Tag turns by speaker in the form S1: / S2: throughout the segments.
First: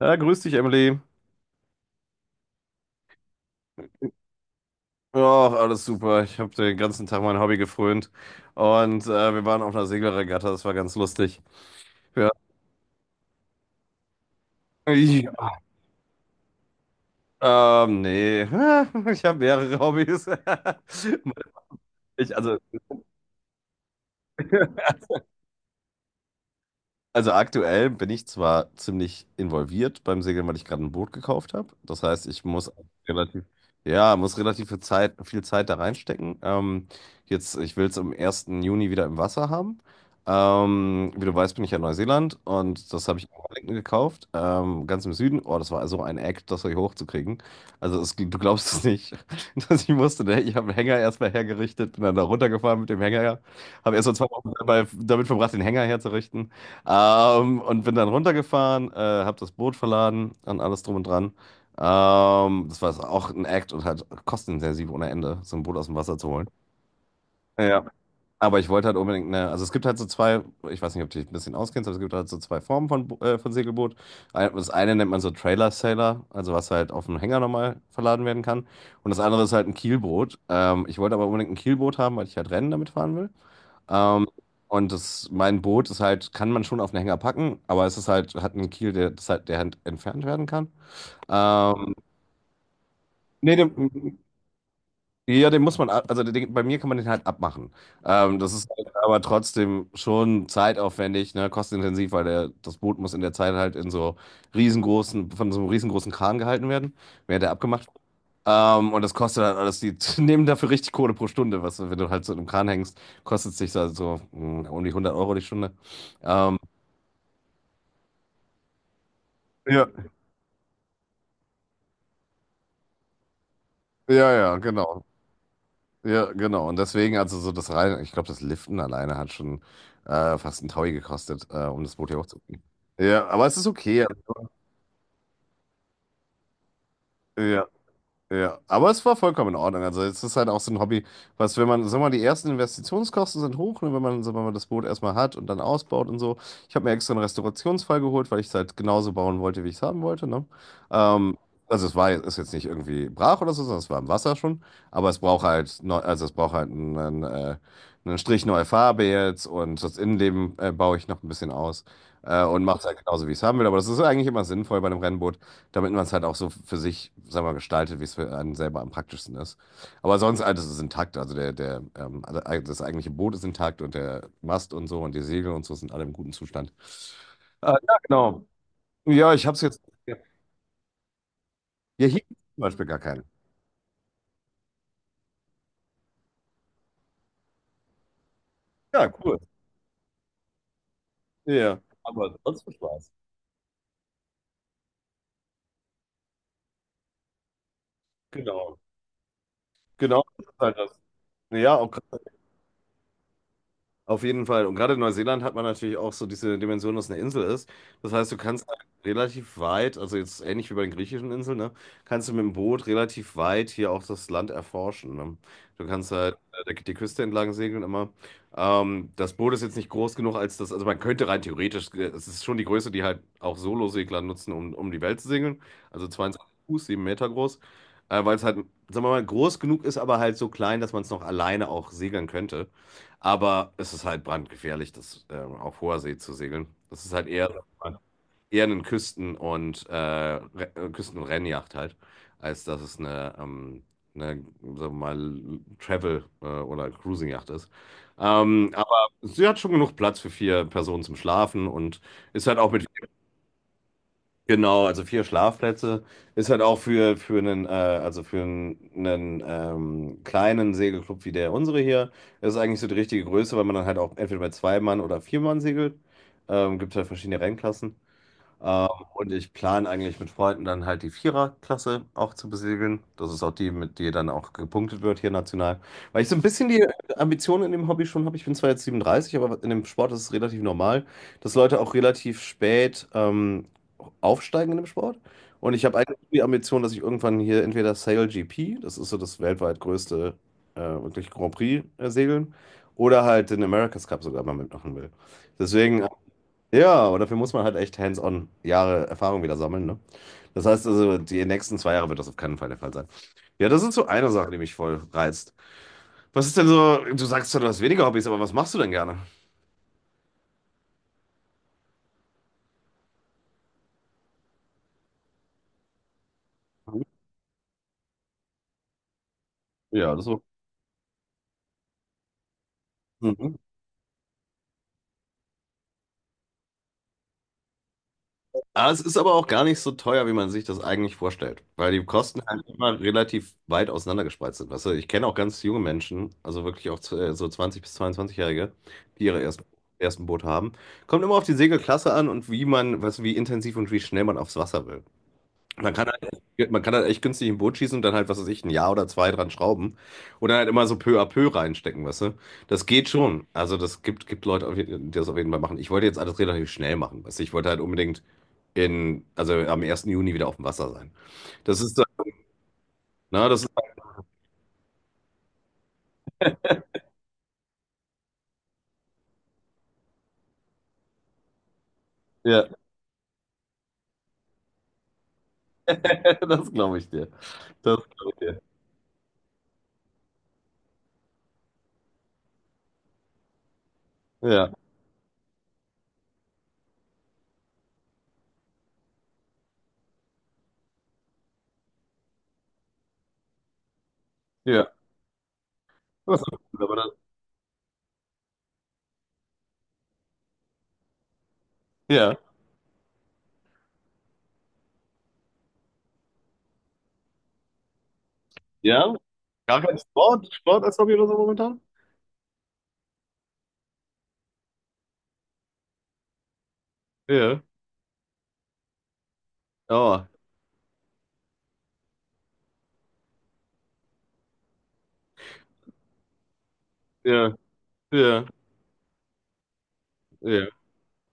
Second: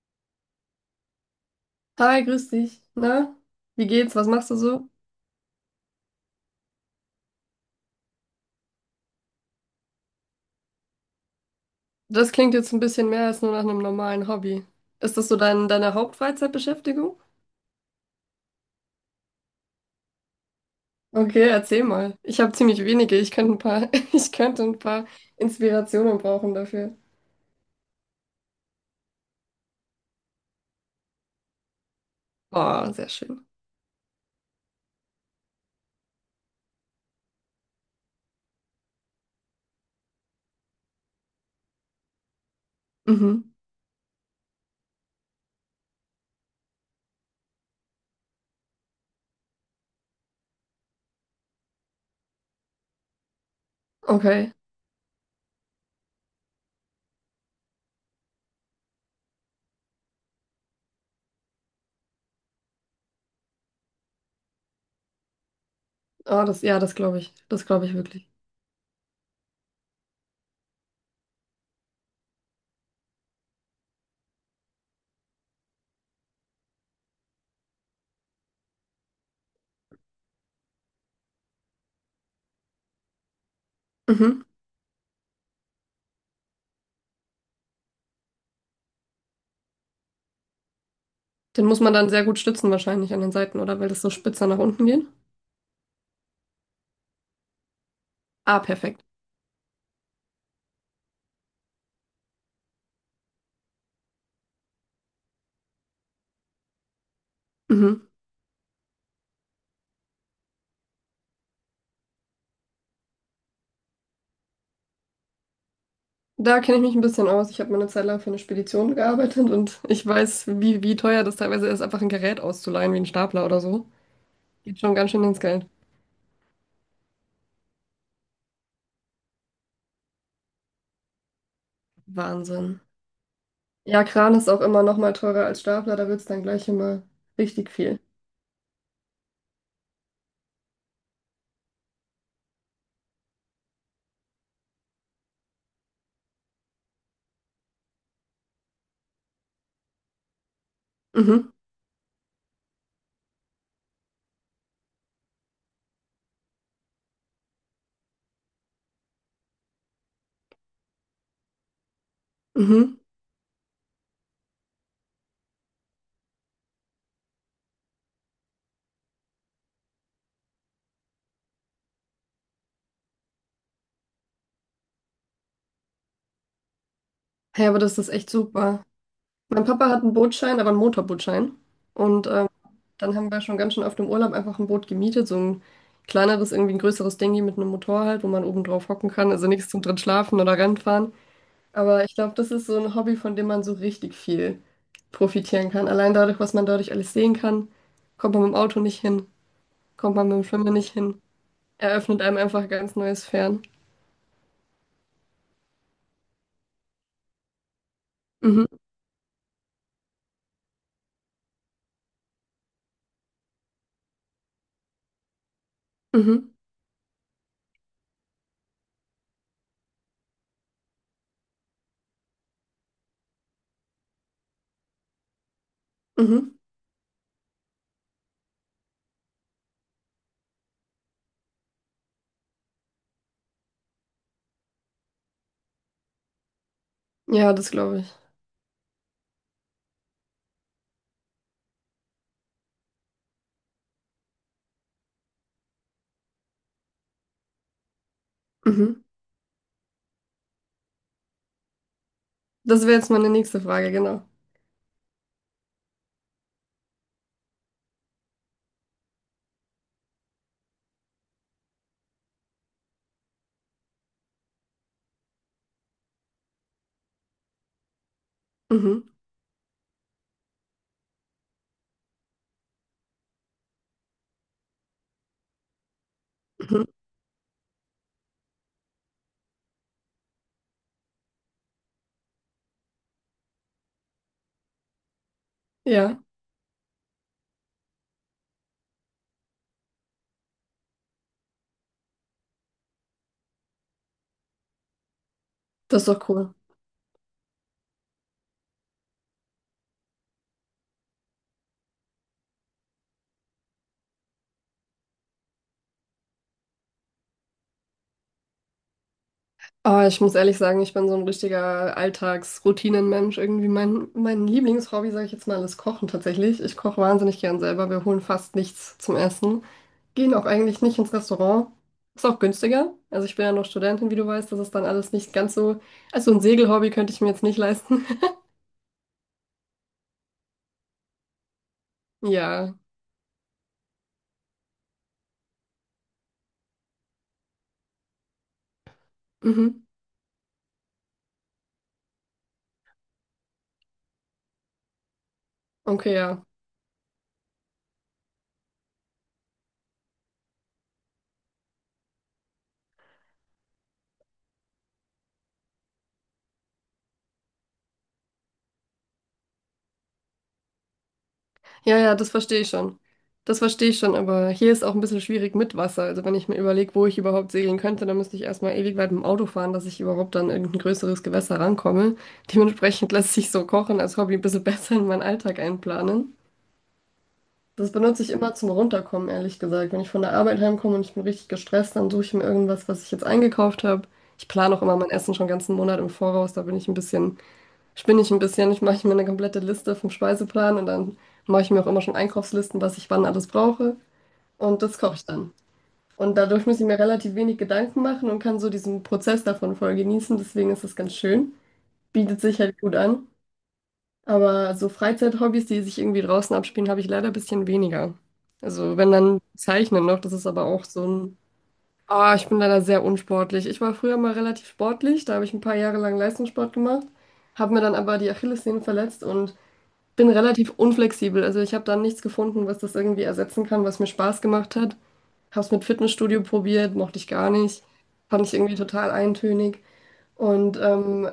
S1: Ja, grüß dich, Emily.
S2: Hi, grüß dich. Na, wie geht's? Was machst du so?
S1: Ja, alles super. Ich habe den ganzen Tag mein Hobby gefrönt. Und wir waren auf einer Segelregatta, das war ganz lustig. Ja.
S2: Das klingt jetzt ein bisschen mehr als nur nach einem normalen Hobby. Ist das so
S1: Ja.
S2: deine Hauptfreizeitbeschäftigung?
S1: Nee. Ich habe mehrere Hobbys.
S2: Okay, erzähl mal.
S1: Ich,
S2: Ich habe
S1: also.
S2: ziemlich wenige. Ich könnte ein paar, Ich könnte ein paar Inspirationen brauchen dafür.
S1: Also aktuell bin ich zwar ziemlich involviert beim Segeln, weil ich gerade ein Boot gekauft habe. Das heißt, ich muss
S2: Oh, sehr
S1: relativ,
S2: schön.
S1: ja, muss relativ viel Zeit da reinstecken. Jetzt, ich will es am ersten Juni wieder im Wasser haben. Wie du weißt, bin ich ja in Neuseeland, und das habe ich in
S2: Mhm.
S1: Wellington gekauft, ganz im Süden. Oh, das war so ein Act, das hier hochzukriegen. Also es, du glaubst es nicht, dass ich musste. Ne? Ich habe einen Hänger erstmal hergerichtet, bin dann da runtergefahren mit dem Hänger. Habe erst mal 2 Wochen
S2: Okay.
S1: dabei damit verbracht, den Hänger herzurichten. Und bin dann runtergefahren, habe das Boot verladen und alles drum und dran. Das war auch ein Act und halt kostenintensiv ohne Ende, so ein Boot aus dem Wasser zu
S2: Oh,
S1: holen.
S2: das, ja, das glaube ich. Das
S1: Ja.
S2: glaube ich wirklich.
S1: Aber ich wollte halt unbedingt eine, also es gibt halt so zwei, ich weiß nicht, ob du dich ein bisschen auskennst, aber es gibt halt so zwei Formen von, von Segelboot. Ein- Das eine nennt man so Trailer Sailor, also was halt auf dem Hänger nochmal verladen werden kann. Und das andere ist halt ein Kielboot. Ich wollte aber unbedingt ein Kielboot haben, weil ich halt Rennen damit fahren will. Ähm,
S2: Mhm.
S1: und das, mein Boot ist halt, kann man schon auf einen Hänger packen, aber es ist halt, hat einen Kiel, der, das halt, der halt entfernt werden kann.
S2: Den muss man
S1: Ähm,
S2: dann sehr gut stützen wahrscheinlich an den
S1: Nee,
S2: Seiten,
S1: den,
S2: oder? Weil das so spitzer nach unten geht.
S1: ja, den muss man, ab- also den, bei mir kann man den halt abmachen. Das
S2: Ah,
S1: ist halt
S2: perfekt.
S1: aber trotzdem schon zeitaufwendig, ne, kostenintensiv, weil der, das Boot muss in der Zeit halt in so riesengroßen, von so einem riesengroßen Kran gehalten werden, während er abgemacht
S2: Mhm.
S1: und das kostet halt alles, die nehmen dafür richtig Kohle pro Stunde, was, wenn du halt so in einem Kran hängst, kostet es dich so, so um die 100 Euro die Stunde. Ähm,
S2: Da kenne ich mich ein bisschen aus. Ich habe mal eine Zeit lang für eine Spedition gearbeitet und
S1: ja,
S2: ich weiß, wie teuer das teilweise ist, einfach ein Gerät auszuleihen, wie ein Stapler oder so.
S1: ja, ja,
S2: Geht schon
S1: genau.
S2: ganz schön ins Geld.
S1: Ja, genau. Und deswegen, also so das rein, ich glaube, das Liften alleine hat schon fast einen Taui gekostet, um das Boot hier hochzubringen.
S2: Wahnsinn.
S1: Ja, aber es ist
S2: Ja,
S1: okay.
S2: Kran ist auch immer noch mal teurer als Stapler, da wird es dann gleich immer
S1: Ja.
S2: richtig viel.
S1: Ja, aber es war vollkommen in Ordnung. Also es ist halt auch so ein Hobby, was, wenn man, sag mal, die ersten Investitionskosten sind hoch, ne, wenn man, sag mal, das Boot erstmal hat und dann ausbaut und so. Ich habe mir extra einen Restaurationsfall geholt, weil ich es halt genauso bauen wollte, wie ich es haben wollte, ne? Ähm,
S2: Mhm,
S1: also es war, ist jetzt nicht irgendwie brach oder so, sondern es war im Wasser schon. Aber es braucht halt, neu, also es braucht halt einen, einen Strich neue Farbe jetzt, und das Innenleben baue ich noch ein bisschen aus und mache es
S2: mhm.
S1: halt genauso, wie ich es haben will. Aber das ist eigentlich immer sinnvoll bei einem Rennboot, damit man es halt auch so für sich, sag mal, gestaltet, wie es für einen selber am praktischsten ist. Aber sonst alles ist intakt. Also der, alle- eig- das eigentliche Boot ist intakt und der Mast und so und die Segel und so sind alle im guten Zustand.
S2: Hey, aber
S1: Ja,
S2: das ist echt
S1: genau.
S2: super.
S1: Ja, ich habe es
S2: Mein
S1: jetzt.
S2: Papa hat einen
S1: Ja,
S2: Bootschein, aber einen Motorbootschein.
S1: hier
S2: Und
S1: gibt's zum Beispiel gar
S2: dann
S1: keinen.
S2: haben wir schon ganz schön auf dem Urlaub einfach ein Boot gemietet, so ein kleineres, irgendwie ein größeres Dingi mit einem Motor halt, wo man oben drauf hocken
S1: Ja,
S2: kann.
S1: cool.
S2: Also nichts zum drin schlafen oder Rennen fahren.
S1: Ja,
S2: Aber ich glaube,
S1: aber
S2: das
S1: sonst
S2: ist
S1: viel
S2: so ein
S1: Spaß.
S2: Hobby, von dem man so richtig viel profitieren kann. Allein dadurch, was man dadurch alles sehen kann, kommt man mit dem
S1: Genau.
S2: Auto nicht hin, kommt
S1: Genau,
S2: man mit dem
S1: das ist
S2: Schwimmen
S1: halt
S2: nicht
S1: das.
S2: hin.
S1: Ja, auch
S2: Eröffnet einem einfach ein ganz neues Fern.
S1: auf jeden Fall. Und gerade in Neuseeland hat man natürlich auch so diese Dimension, dass es eine Insel ist. Das heißt, du
S2: Mhm,
S1: kannst halt relativ weit, also jetzt ähnlich wie bei den griechischen Inseln, ne, kannst du mit dem Boot relativ weit hier auch das Land erforschen. Ne? Du kannst halt
S2: mhm,
S1: der- die Küste entlang segeln immer. Das Boot ist jetzt nicht groß genug, als das, also man könnte rein theoretisch, es ist schon die Größe, die halt auch Solosegler nutzen, um die Welt zu segeln. Also 22
S2: mhm.
S1: Fuß, 7 Meter groß. Weil es halt, sagen wir mal, groß genug ist, aber halt so klein, dass man es noch alleine auch segeln könnte. Aber es ist halt brandgefährlich, das auf hoher See zu segeln. Das ist halt
S2: Ja,
S1: eher,
S2: das glaube ich.
S1: eher eine Küsten- und, Re- Küsten- und Rennjacht halt, als dass es eine, eine, sagen wir mal, Travel- oder Cruising-Yacht ist. Ähm,
S2: Mhm.
S1: aber sie hat schon genug Platz für vier Personen zum Schlafen und ist halt auch
S2: Das
S1: mit.
S2: wäre jetzt meine nächste Frage, genau.
S1: Genau, also vier Schlafplätze ist halt auch für, also für einen kleinen Segelclub wie der unsere hier, ist eigentlich so die richtige Größe, weil man dann halt auch entweder bei zwei Mann oder vier Mann segelt. Gibt halt verschiedene Rennklassen. Ähm,
S2: Mhm,
S1: und ich plane eigentlich mit Freunden dann halt die Viererklasse auch zu besiegeln. Das ist auch die, mit der dann auch gepunktet wird hier national. Weil ich so ein bisschen die
S2: mhm.
S1: Ambition in dem Hobby schon habe. Ich bin zwar jetzt 37, aber in dem Sport ist es relativ normal, dass Leute auch relativ spät aufsteigen in dem Sport. Und ich habe eigentlich
S2: Ja,
S1: die Ambition, dass ich irgendwann hier entweder Sail GP, das ist so das weltweit größte wirklich Grand Prix segeln, oder halt den America's Cup sogar mal mitmachen will.
S2: das
S1: Deswegen
S2: ist doch cool.
S1: ja, aber dafür muss man halt echt hands-on Jahre Erfahrung wieder sammeln, ne? Das heißt also, die nächsten zwei Jahre wird das auf keinen Fall der Fall sein. Ja, das ist so eine Sache, die mich voll reizt. Was ist denn so, du sagst zwar, du hast weniger Hobbys, aber was machst du denn gerne?
S2: Aber ich muss ehrlich sagen, ich bin so ein richtiger Alltagsroutinenmensch. Irgendwie mein Lieblingshobby, sage ich jetzt mal, ist Kochen tatsächlich. Ich koche wahnsinnig gern selber. Wir holen fast nichts zum Essen,
S1: Ja, das
S2: gehen auch eigentlich nicht ins Restaurant. Ist auch günstiger. Also ich bin ja
S1: so.
S2: noch Studentin, wie du weißt, das ist dann alles nicht ganz so. Also ein Segelhobby könnte ich mir jetzt nicht leisten.
S1: Ah, es ist aber auch gar nicht so teuer, wie man sich das eigentlich vorstellt, weil die Kosten halt
S2: Ja.
S1: immer relativ weit auseinandergespreizt sind. Weißt du, ich kenne auch ganz junge Menschen, also wirklich auch so 20 bis 22 jährige, die ihre
S2: Mhm.
S1: ersten Boot haben. Kommt immer auf die Segelklasse an und wie man, weißt du, wie intensiv und wie schnell man aufs Wasser will.
S2: Okay, ja.
S1: Man kann halt echt günstig ein Boot schießen und dann halt, was weiß ich, ein Jahr oder zwei dran schrauben, oder halt immer so peu à peu reinstecken, weißt du. Das geht schon. Also gibt Leute, die das auf jeden Fall machen. Ich wollte jetzt alles relativ schnell machen, weißt du. Ich wollte halt unbedingt in, also am ersten Juni wieder auf dem Wasser sein. Das
S2: Ja,
S1: ist,
S2: ja, das verstehe ich schon.
S1: na,
S2: Das
S1: das ist,
S2: verstehe ich schon, aber hier ist auch ein bisschen schwierig mit Wasser. Also wenn ich mir überlege, wo ich überhaupt segeln könnte, dann müsste ich erstmal ewig weit mit dem Auto fahren, dass ich überhaupt an irgendein größeres Gewässer rankomme.
S1: ja,
S2: Dementsprechend lässt sich so Kochen als Hobby ein bisschen besser in meinen Alltag einplanen.
S1: das glaube ich dir.
S2: Das
S1: Das
S2: benutze ich
S1: glaube ich
S2: immer
S1: dir.
S2: zum Runterkommen, ehrlich gesagt. Wenn ich von der Arbeit heimkomme und ich bin richtig gestresst, dann suche ich mir irgendwas, was ich jetzt eingekauft habe. Ich
S1: Ja,
S2: plane auch immer mein Essen schon ganzen Monat im Voraus. Da bin ich ein spinne ich ein bisschen. Ich mache mir eine komplette Liste vom Speiseplan und dann mache ich mir auch immer schon Einkaufslisten, was ich wann alles brauche. Und
S1: ja.
S2: das koche ich dann. Und
S1: Das ist
S2: dadurch muss
S1: gut,
S2: ich
S1: aber
S2: mir
S1: das,
S2: relativ wenig Gedanken machen und kann so diesen Prozess davon voll genießen. Deswegen ist das ganz schön.
S1: ja,
S2: Bietet sich halt gut an. Aber so Freizeithobbys, die sich irgendwie draußen abspielen, habe ich leider ein bisschen weniger. Also wenn
S1: ja.
S2: dann
S1: Gar kein
S2: Zeichnen noch, das ist
S1: Sport,
S2: aber
S1: Sport
S2: auch
S1: als
S2: so
S1: Hobby oder so
S2: ein...
S1: momentan?
S2: Ah, ich bin leider sehr unsportlich. Ich war früher mal relativ sportlich, da habe ich ein paar Jahre lang Leistungssport gemacht,
S1: Ja.
S2: habe mir dann aber die Achillessehne verletzt und
S1: Oh,
S2: bin relativ unflexibel. Also ich habe dann nichts gefunden, was das irgendwie ersetzen kann, was mir Spaß gemacht hat. Habe es mit Fitnessstudio probiert, mochte ich gar
S1: ja,
S2: nicht.
S1: ja,
S2: Fand ich irgendwie total eintönig.
S1: ja,
S2: Und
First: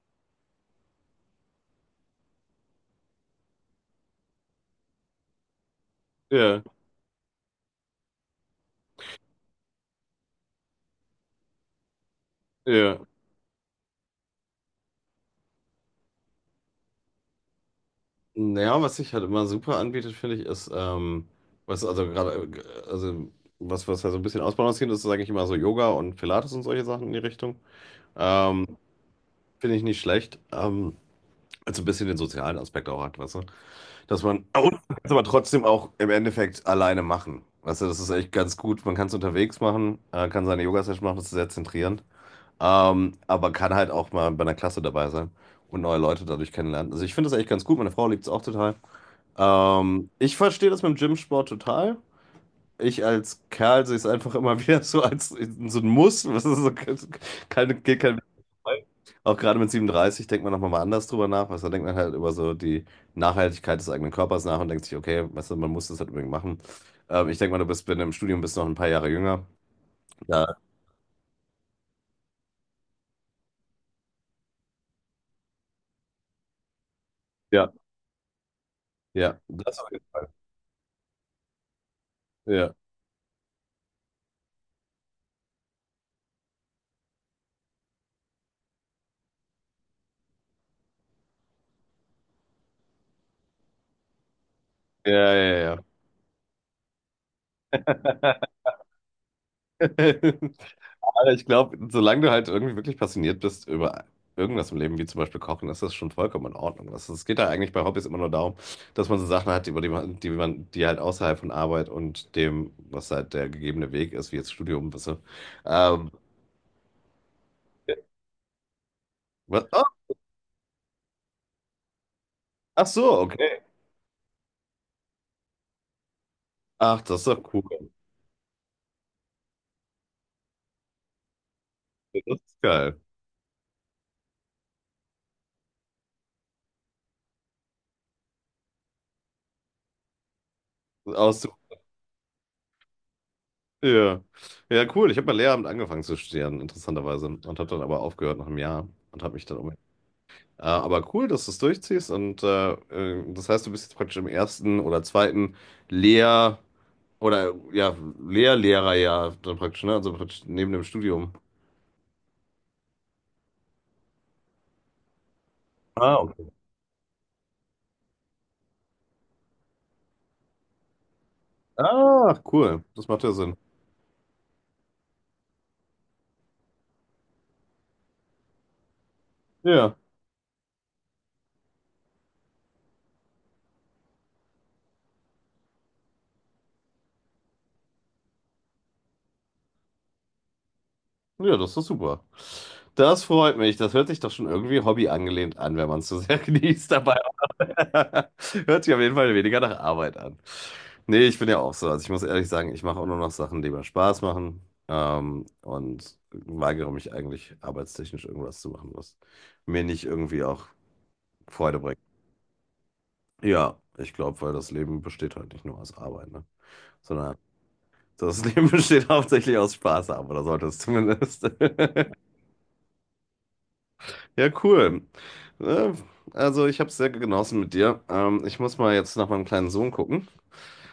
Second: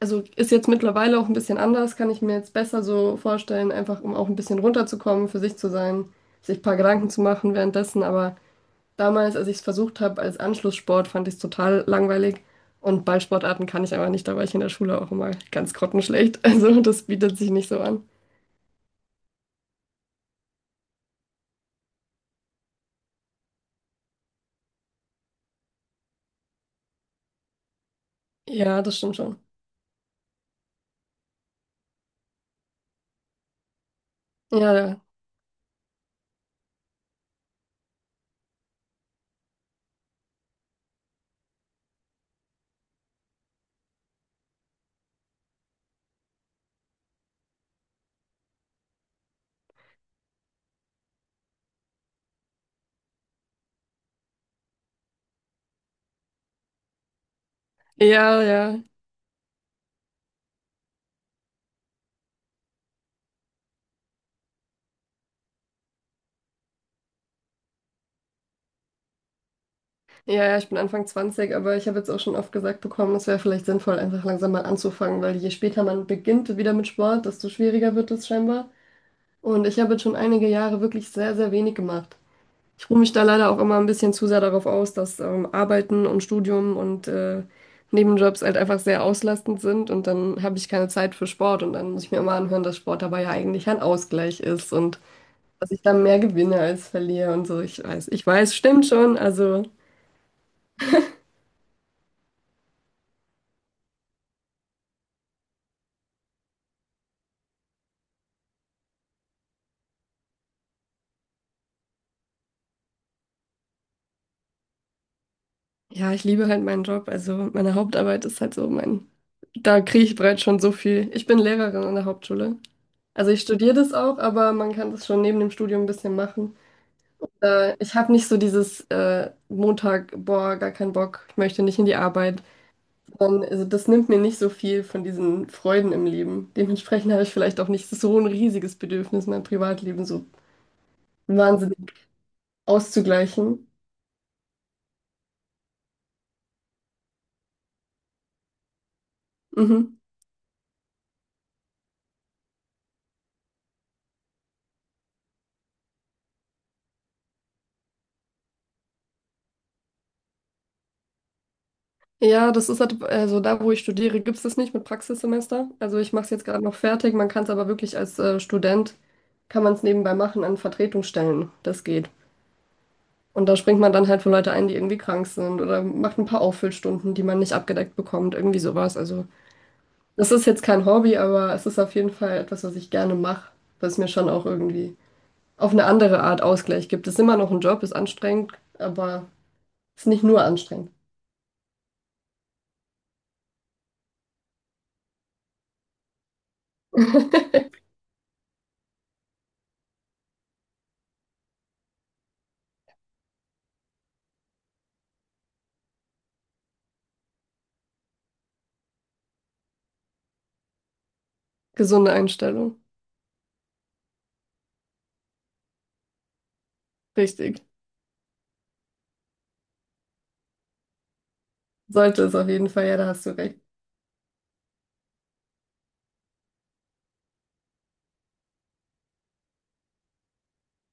S2: also ist jetzt mittlerweile auch ein bisschen anders, kann ich mir jetzt besser so vorstellen, einfach um auch ein bisschen runterzukommen, für sich zu sein, sich
S1: ja,
S2: ein paar Gedanken zu machen währenddessen. Aber damals, als ich es versucht habe als Anschlusssport, fand ich es total langweilig.
S1: ja.
S2: Und Ballsportarten kann ich aber nicht, da war ich in der Schule auch immer ganz grottenschlecht. Also das bietet sich nicht so an.
S1: Naja, was sich halt immer super anbietet, finde ich, ist, was also gerade, also was, was ja so ein bisschen ausbalanciert ist, sage ich immer so Yoga und Pilates und solche Sachen in die Richtung. Ähm,
S2: Ja, das stimmt schon.
S1: Finde ich nicht schlecht. Also ein bisschen den sozialen Aspekt auch hat, weißt du? Dass man, aber
S2: Ja,
S1: man
S2: ja,
S1: kann's aber trotzdem auch im Endeffekt alleine machen. Weißt du, das ist echt ganz gut. Man kann es unterwegs machen, kann seine Yoga-Session machen, das ist sehr zentrierend. Aber kann halt auch mal bei einer Klasse dabei sein und neue Leute dadurch kennenlernen. Also ich finde das echt ganz gut. Meine Frau liebt es auch total. Ich verstehe das mit dem Gym-Sport total. Ich als Kerl sehe es einfach immer wieder so als so ein Muss. Was ist so, keine, geht kein Weg
S2: ja, ja.
S1: vorbei. Auch gerade mit 37 denkt man nochmal mal anders drüber nach. Also da denkt man halt über so die Nachhaltigkeit des eigenen Körpers nach und denkt sich, okay, weißt du, man muss das halt unbedingt machen. Ich denke mal, du bist, wenn du im Studium bist, noch ein paar Jahre jünger.
S2: Ja,
S1: Ja,
S2: ja, ich bin Anfang 20, aber ich habe jetzt auch schon oft gesagt bekommen, es wäre vielleicht sinnvoll, einfach langsam mal anzufangen, weil je später man beginnt wieder mit Sport, desto
S1: ja,
S2: schwieriger wird es scheinbar.
S1: ja,
S2: Und
S1: das
S2: ich
S1: auf
S2: habe jetzt
S1: jeden
S2: schon
S1: Fall.
S2: einige Jahre wirklich sehr, sehr wenig gemacht.
S1: Ja,
S2: Ich ruhe mich da leider auch immer ein bisschen zu sehr darauf aus, dass Arbeiten und Studium und Nebenjobs halt einfach sehr auslastend sind und dann habe ich keine Zeit für Sport und dann muss ich mir immer anhören, dass Sport dabei ja eigentlich ein Ausgleich ist und
S1: ja,
S2: dass ich
S1: ja,
S2: dann mehr gewinne als verliere und so. Ich
S1: ja.
S2: weiß, stimmt schon, also.
S1: Aber ich glaube, solange du halt irgendwie wirklich passioniert bist über irgendwas im Leben, wie zum Beispiel Kochen, ist das schon vollkommen in Ordnung. Das, es geht da eigentlich bei Hobbys immer nur darum, dass man so Sachen hat, über die halt außerhalb von Arbeit und dem, was halt der gegebene Weg ist, wie jetzt Studium, weißt du. Ähm,
S2: Ja, ich liebe halt meinen Job. Also meine Hauptarbeit ist halt so mein,
S1: Was?
S2: da
S1: Oh,
S2: kriege ich bereits schon so viel. Ich bin Lehrerin an der Hauptschule.
S1: ach so,
S2: Also ich
S1: okay.
S2: studiere das auch, aber man kann das schon neben dem Studium ein bisschen machen.
S1: Ach, das ist doch
S2: Da,
S1: cool.
S2: ich habe nicht so dieses Montag, boah, gar keinen Bock, ich möchte nicht in die
S1: Das
S2: Arbeit.
S1: ist geil.
S2: Sondern, also das nimmt mir nicht so viel von diesen Freuden im Leben. Dementsprechend habe ich vielleicht auch nicht so ein riesiges Bedürfnis, mein Privatleben so
S1: Aus,
S2: wahnsinnig auszugleichen.
S1: ja. Ja, cool. Ich habe mal Lehramt angefangen zu studieren, interessanterweise. Und habe dann aber aufgehört nach einem Jahr und habe mich dann um. Äh,
S2: Mhm.
S1: aber cool, dass du es durchziehst, und das heißt, du bist jetzt praktisch im ersten oder zweiten Lehr- oder ja, Lehr-Lehrerjahr dann praktisch, ne? Also praktisch neben dem Studium.
S2: Ja, das ist halt, also da, wo ich studiere, gibt es das nicht mit Praxissemester. Also ich
S1: Ah,
S2: mache es jetzt
S1: okay.
S2: gerade noch fertig. Man kann es aber wirklich als Student, kann man es nebenbei machen an Vertretungsstellen. Das geht.
S1: Ah, cool. Das macht ja
S2: Und
S1: Sinn.
S2: da springt man dann halt für Leute ein, die irgendwie krank sind oder macht ein paar Auffüllstunden, die man nicht abgedeckt bekommt, irgendwie sowas. Also
S1: Ja.
S2: das ist jetzt kein Hobby, aber es ist auf jeden Fall etwas, was ich gerne mache, was mir schon auch irgendwie auf eine andere Art Ausgleich gibt. Es ist immer noch ein Job, ist anstrengend, aber es ist nicht nur anstrengend.
S1: Ja, das ist super. Das freut mich. Das hört sich doch schon irgendwie Hobby angelehnt an, wenn man es so sehr genießt dabei. Hört sich auf jeden Fall weniger nach Arbeit an. Nee, ich bin ja auch so. Also ich muss ehrlich sagen, ich mache auch nur noch Sachen, die mir Spaß machen. Und weigere mich eigentlich, arbeitstechnisch irgendwas zu machen, was mir nicht irgendwie auch Freude bringt.
S2: Gesunde Einstellung.
S1: Ja, ich glaube, weil das Leben besteht halt nicht nur aus Arbeit, ne? Sondern
S2: Richtig.
S1: das Leben besteht hauptsächlich aus Spaß haben, oder sollte es zumindest.
S2: Sollte es auf jeden Fall, ja, da hast du recht.
S1: Ja, cool. Äh, Also, ich habe es sehr genossen mit dir. Ich muss mal jetzt nach meinem kleinen Sohn gucken.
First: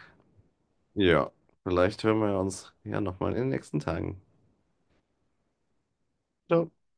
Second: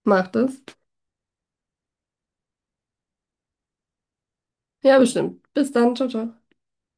S2: Macht es.
S1: Ja, vielleicht hören wir uns ja nochmal in den nächsten Tagen.
S2: Ja, bestimmt. Bis dann, ciao, ciao.
S1: Ciao.